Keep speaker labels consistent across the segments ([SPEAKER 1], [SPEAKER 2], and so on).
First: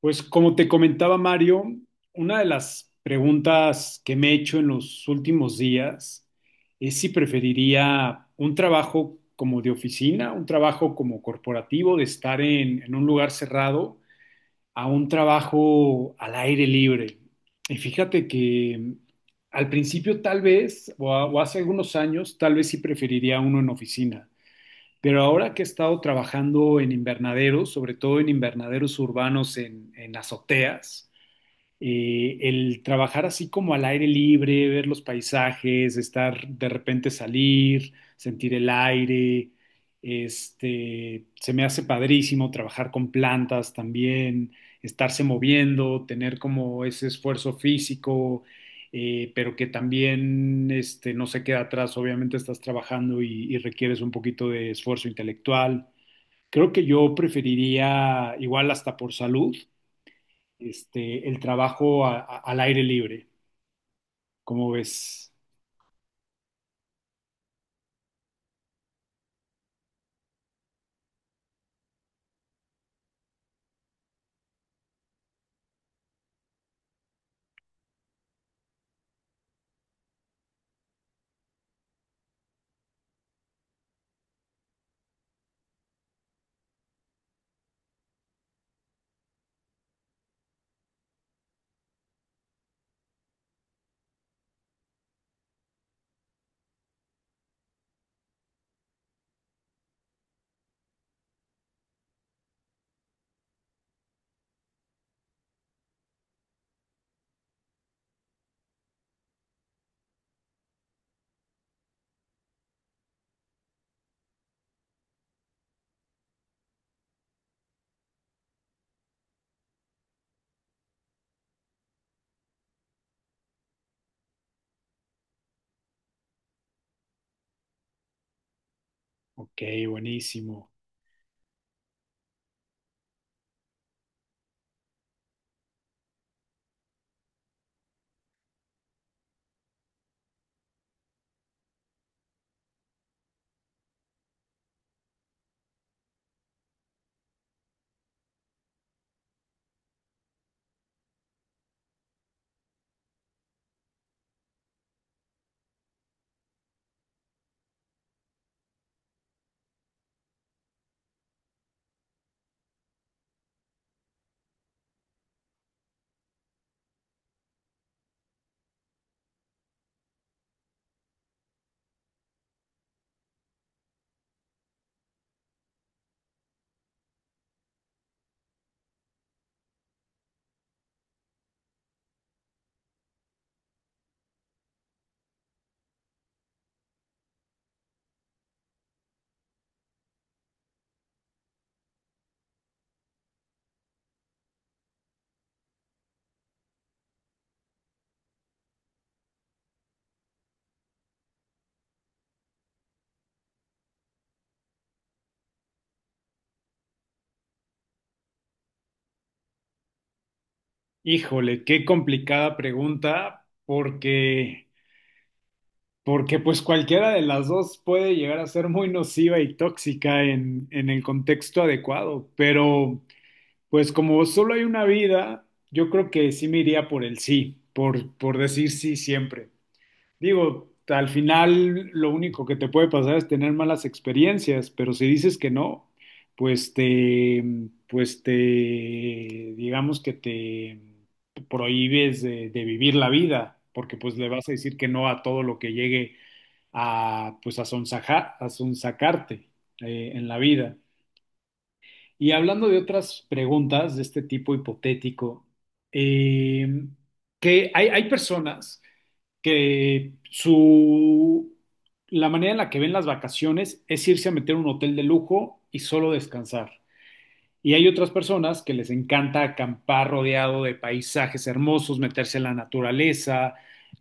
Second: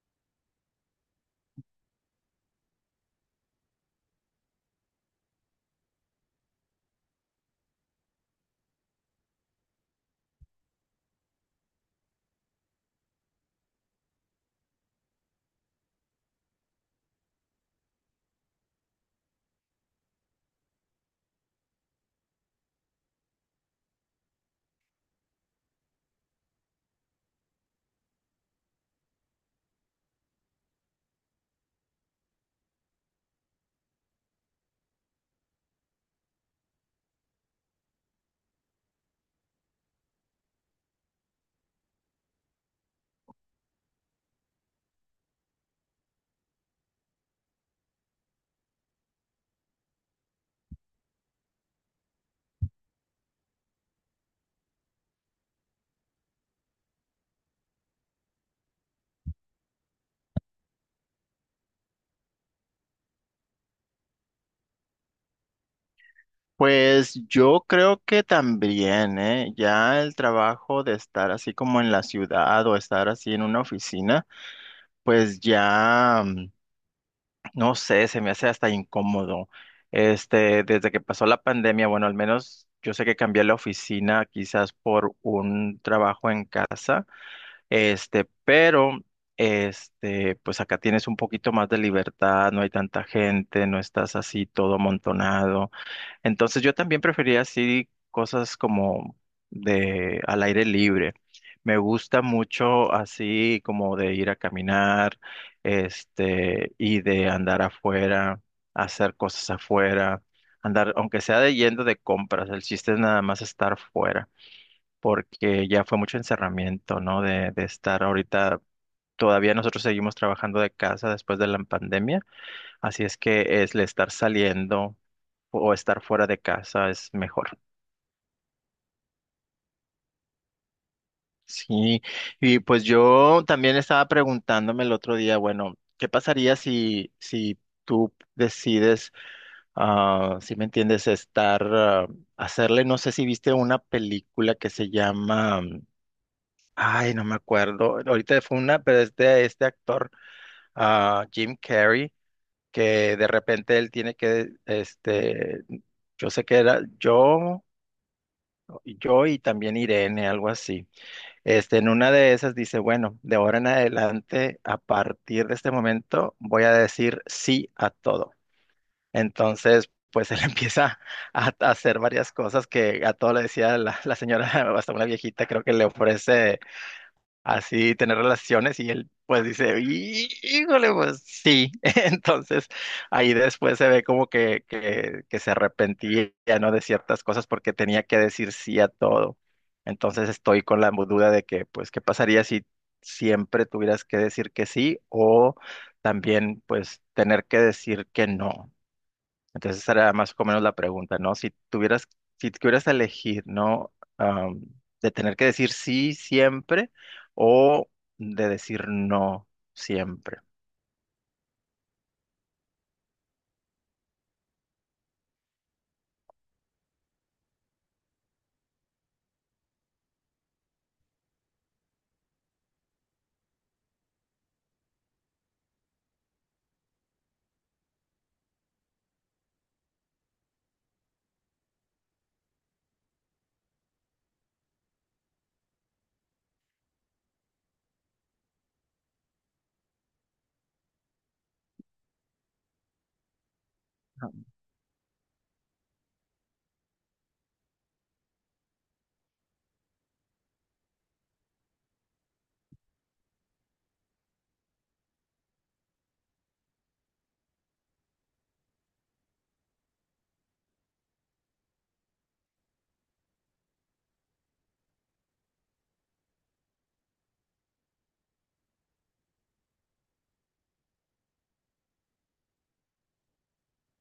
[SPEAKER 1] Pues como te comentaba Mario, una de las preguntas que me he hecho en los últimos días es si preferiría un trabajo como de oficina, un trabajo como corporativo, de estar en un lugar cerrado, a un trabajo al aire libre. Y fíjate que al principio tal vez, o, o hace algunos años, tal vez sí preferiría uno en oficina. Pero ahora que he estado trabajando en invernaderos, sobre todo en invernaderos urbanos en azoteas, el trabajar así como al aire libre, ver los paisajes, estar de repente salir, sentir el aire, este, se me hace padrísimo trabajar con plantas también, estarse moviendo, tener como ese esfuerzo físico, pero que también este, no se queda atrás. Obviamente estás trabajando y requieres un poquito de esfuerzo intelectual. Creo que yo preferiría, igual hasta por salud, este, el trabajo al aire libre. ¿Cómo ves?
[SPEAKER 2] Pues yo creo que también, ¿eh? Ya el trabajo de estar así como en la ciudad o estar así en una oficina, pues ya, no sé, se me hace hasta incómodo. Desde que pasó la pandemia, bueno, al menos yo sé que cambié la oficina quizás por un trabajo en casa, pero, pues acá tienes un poquito más de libertad, no hay tanta gente, no estás así todo amontonado. Entonces yo también prefería así cosas como de al aire libre. Me gusta mucho así como de ir a caminar, y de andar afuera, hacer cosas afuera, andar, aunque sea de yendo de compras, el chiste es nada más estar fuera, porque ya fue mucho encerramiento, ¿no? De estar ahorita, todavía nosotros seguimos trabajando de casa después de la pandemia, así es que es el estar saliendo o estar fuera de casa es mejor.
[SPEAKER 1] Ok, buenísimo.
[SPEAKER 2] Sí, y pues yo también estaba preguntándome el otro día, bueno, ¿qué pasaría si tú decides, si me entiendes, estar, hacerle, no sé si viste una película que se llama, ay, no me acuerdo, ahorita fue una, pero es de este actor, Jim Carrey, que de repente él tiene que, yo sé que era yo, yo y también Irene, algo así. En una de esas dice, bueno, de ahora en adelante, a partir de este momento, voy a decir sí a todo. Entonces, pues él empieza a hacer varias cosas que a todo le decía la señora, hasta una viejita, creo que le ofrece así tener relaciones y él pues dice, "Híjole, pues sí." Entonces ahí después se ve como que se arrepentía, ¿no? De ciertas cosas porque tenía que decir sí a todo. Entonces estoy con la duda de que, pues, ¿qué pasaría si siempre tuvieras que decir que sí o también, pues, tener que decir que no? Entonces esa era más o menos la pregunta, ¿no? Si tuvieras, si tuvieras que elegir, ¿no? De tener que decir sí siempre o de decir no siempre.
[SPEAKER 1] Híjole, qué complicada pregunta, porque, porque pues cualquiera de las dos puede llegar a ser muy nociva y tóxica en el contexto adecuado, pero pues como solo hay una vida, yo creo que sí me iría por el sí, por decir sí siempre. Digo, al final lo único que te puede pasar es tener malas experiencias, pero si dices que no, pues te, pues te, digamos que te prohíbes de vivir la vida, porque pues le vas a decir que no a todo lo que llegue a, pues a sonsacarte en la vida. Y hablando de otras preguntas de este tipo hipotético, eh, que hay personas que su la manera en la que ven las vacaciones es irse a meter a un hotel de lujo y solo descansar. Y hay otras personas que les encanta acampar rodeado de paisajes hermosos, meterse en la naturaleza,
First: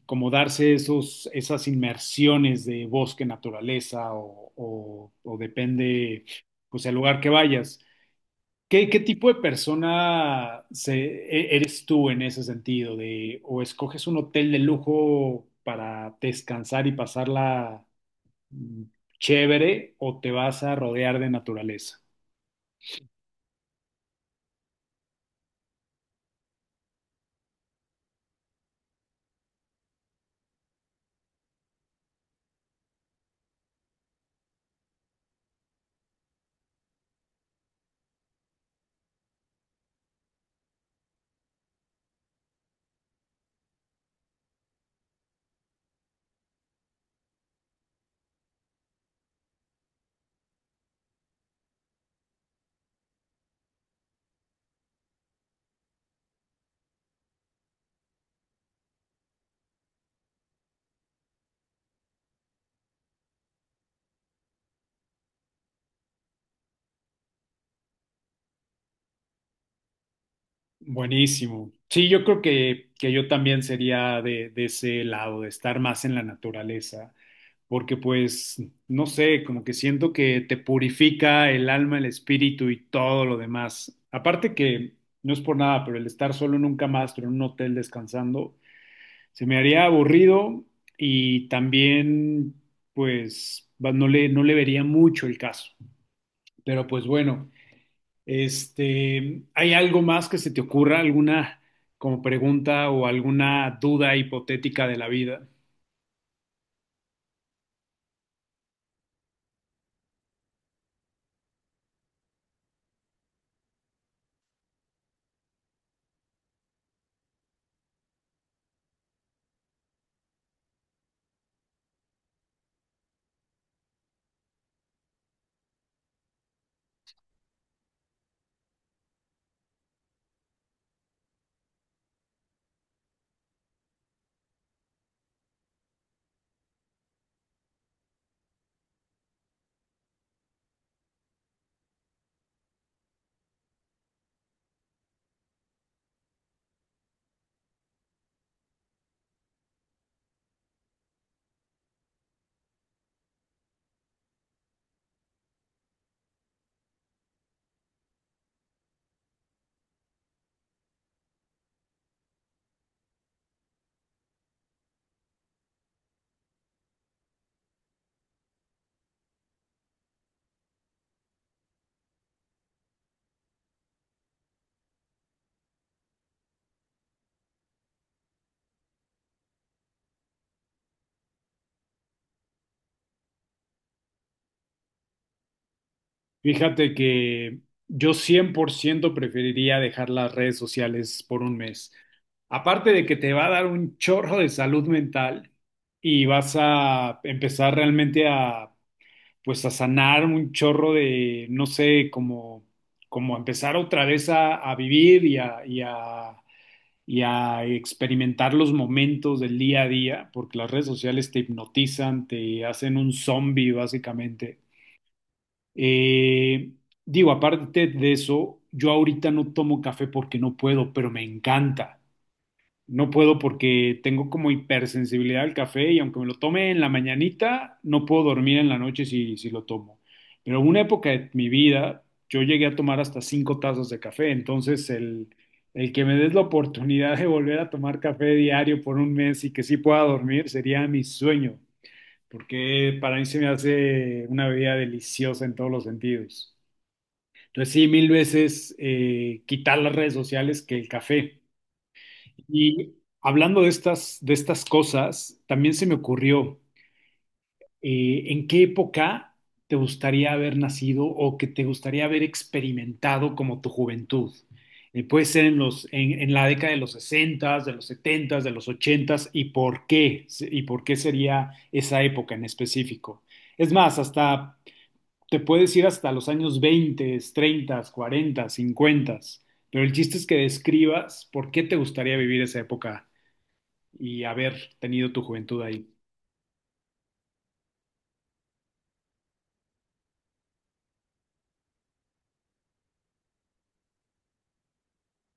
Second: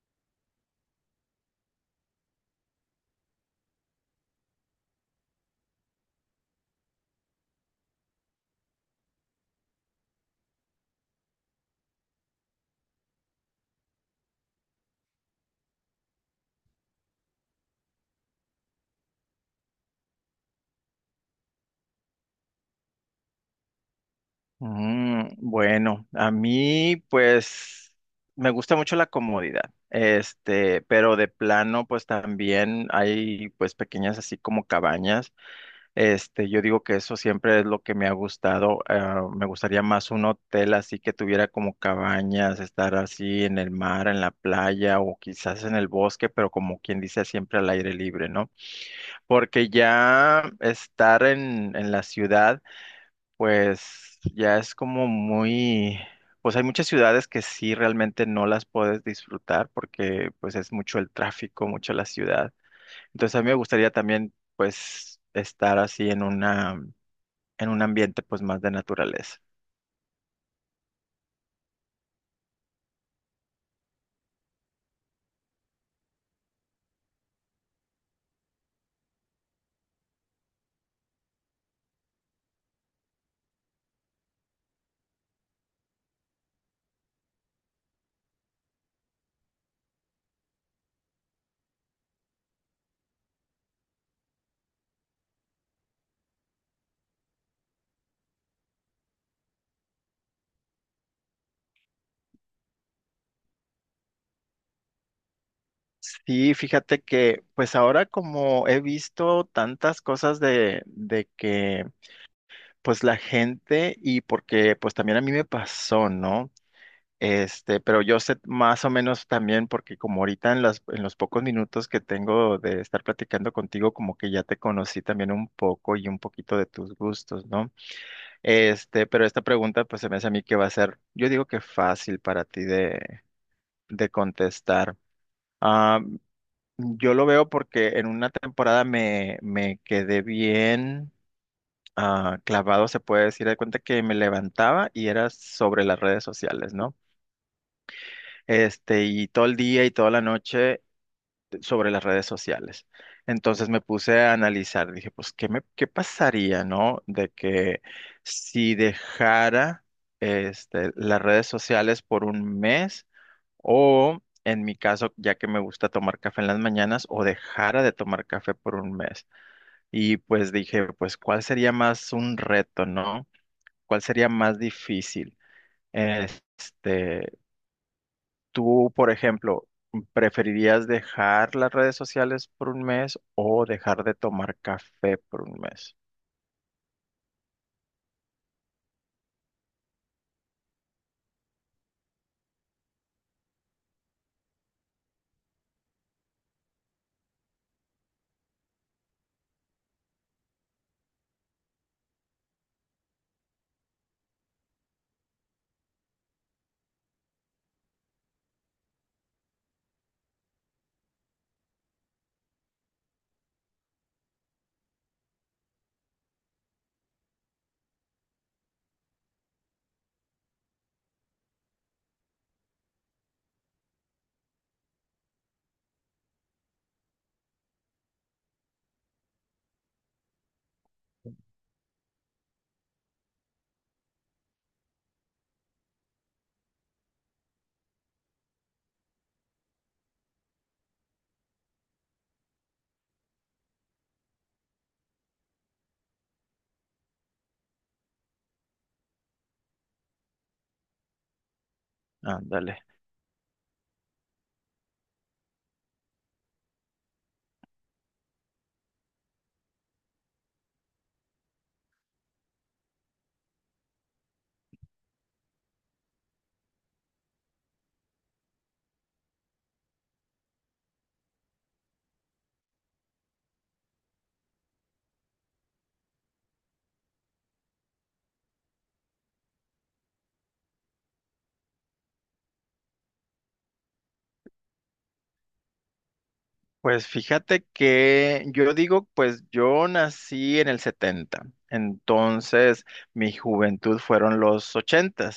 [SPEAKER 1] como darse esas inmersiones de bosque, naturaleza o depende, pues, el lugar que vayas. ¿Qué, qué tipo de persona eres tú en ese sentido? De, ¿o escoges un hotel de lujo para descansar y pasarla mm, chévere o te vas a rodear de naturaleza?
[SPEAKER 2] Bueno, a mí pues me gusta mucho la comodidad, pero de plano pues también hay pues pequeñas así como cabañas. Yo digo que eso siempre es lo que me ha gustado. Me gustaría más un hotel así que tuviera como cabañas, estar así en el mar, en la playa o quizás en el bosque, pero como quien dice, siempre al aire libre, ¿no? Porque ya estar en la ciudad, pues ya es como muy. Pues hay muchas ciudades que sí realmente no las puedes disfrutar porque pues es mucho el tráfico, mucho la ciudad. Entonces a mí me gustaría también pues estar así en un ambiente pues más de naturaleza.
[SPEAKER 1] Buenísimo. Sí, yo creo que yo también sería de ese lado, de estar más en la naturaleza, porque pues, no sé, como que siento que te purifica el alma, el espíritu y todo lo demás. Aparte que, no es por nada, pero el estar solo nunca más, pero en un hotel descansando, se me haría aburrido y también, pues, no no le vería mucho el caso. Pero pues bueno, este, ¿hay algo más que se te ocurra? ¿Alguna como pregunta o alguna duda hipotética de la vida?
[SPEAKER 2] Sí, fíjate que pues ahora como he visto tantas cosas de que pues la gente y porque pues también a mí me pasó, ¿no? Pero yo sé más o menos también porque como ahorita en los pocos minutos que tengo de estar platicando contigo, como que ya te conocí también un poco y un poquito de tus gustos, ¿no? Pero esta pregunta pues se me hace a mí que va a ser, yo digo que fácil para ti de contestar. Yo lo veo porque en una temporada me quedé bien, clavado, se puede decir, de cuenta que me levantaba y era sobre las redes sociales, ¿no? Y todo el día y toda la noche sobre las redes sociales. Entonces me puse a analizar, dije, pues, ¿qué pasaría? ¿No? De que si dejara las redes sociales por un mes o. En mi caso, ya que me gusta tomar café en las mañanas, o dejara de tomar café por un mes. Y pues dije, pues, ¿cuál sería más un reto, no? ¿Cuál sería más difícil? Este, Tú, por ejemplo, ¿preferirías dejar las redes sociales por un mes o dejar de tomar café por un mes?
[SPEAKER 1] Fíjate que yo 100% preferiría dejar las redes sociales por un mes. Aparte de que te va a dar un chorro de salud mental y vas a empezar realmente a, pues a sanar un chorro de, no sé, como, como empezar otra vez a vivir y a experimentar los momentos del día a día, porque las redes sociales te hipnotizan, te hacen un zombie básicamente. Eh, digo, aparte de eso, yo ahorita no tomo café porque no puedo, pero me encanta. No puedo porque tengo como hipersensibilidad al café y aunque me lo tome en la mañanita, no puedo dormir en la noche si lo tomo. Pero en una época de mi vida, yo llegué a tomar hasta 5 tazas de café. Entonces, el que me des la oportunidad de volver a tomar café diario por un mes y que sí pueda dormir sería mi sueño, porque para mí se me hace una bebida deliciosa en todos los sentidos. Entonces sí, mil veces quitar las redes sociales que el café.
[SPEAKER 2] Ándale.
[SPEAKER 1] Y hablando de estas cosas, también se me ocurrió, ¿en qué época te gustaría haber nacido o que te gustaría haber experimentado como tu juventud? Puede ser en los, en la década de los 60s, de los 70s, de los 80s, ¿y por qué? ¿Y por qué sería esa época en específico? Es más, hasta te puedes ir hasta los años 20, 30, 40, 50, pero el chiste es que describas por qué te gustaría vivir esa época y haber tenido tu juventud ahí.
[SPEAKER 2] Pues fíjate que yo digo, pues yo nací en el 70, entonces mi juventud fueron los 80.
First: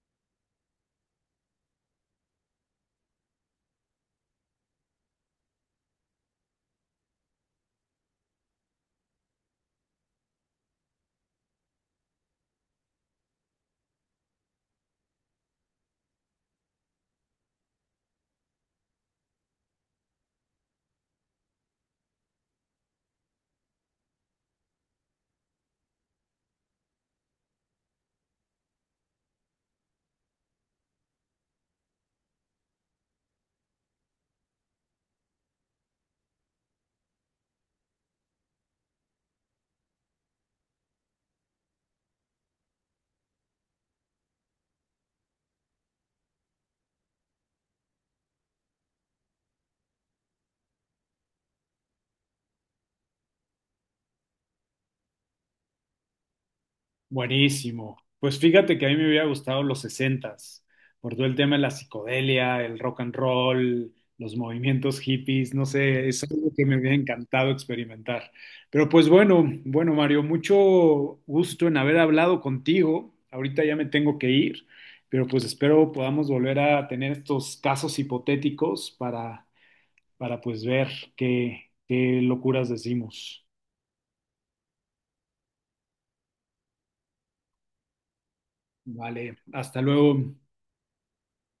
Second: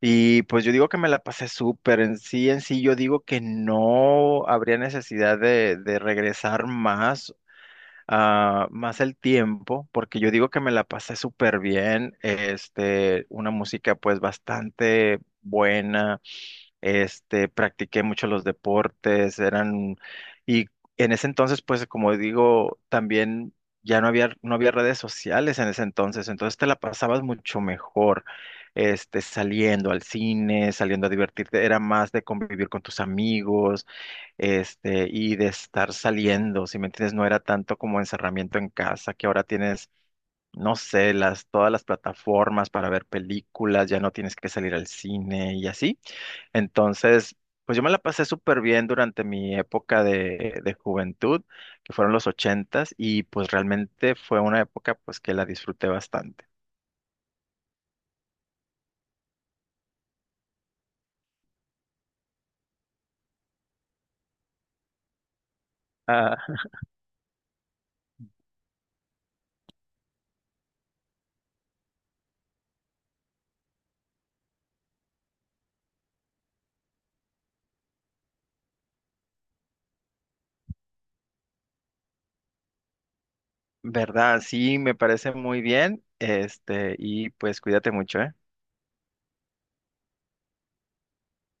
[SPEAKER 2] Y pues yo digo que me la pasé súper. En sí, yo digo que no habría necesidad de regresar más, más el tiempo, porque yo digo que me la pasé súper bien. Una música pues bastante buena. Practiqué mucho los deportes, eran, y en ese entonces, pues como digo, también ya no había redes sociales en ese entonces, entonces te la pasabas mucho mejor, saliendo al cine, saliendo a divertirte, era más de convivir con tus amigos, y de estar saliendo, si me entiendes, no era tanto como encerramiento en casa, que ahora tienes, no sé, todas las plataformas para ver películas, ya no tienes que salir al cine y así. Entonces, pues yo me la pasé súper bien durante mi época de juventud, que fueron los ochentas, y pues realmente fue una época pues que la disfruté bastante.
[SPEAKER 1] Buenísimo. Pues fíjate que a mí me hubiera gustado los sesentas, por todo el tema de la psicodelia, el rock and roll, los movimientos hippies, no sé, es
[SPEAKER 2] Ah,
[SPEAKER 1] algo que me hubiera encantado experimentar. Pero pues bueno, bueno Mario, mucho gusto en haber hablado contigo. Ahorita ya me tengo que ir, pero pues espero podamos volver a tener estos casos hipotéticos para pues ver qué, qué locuras decimos.
[SPEAKER 2] ¿verdad? Sí, me parece muy bien. Y pues cuídate mucho, ¿eh?
[SPEAKER 1] Vale, hasta luego.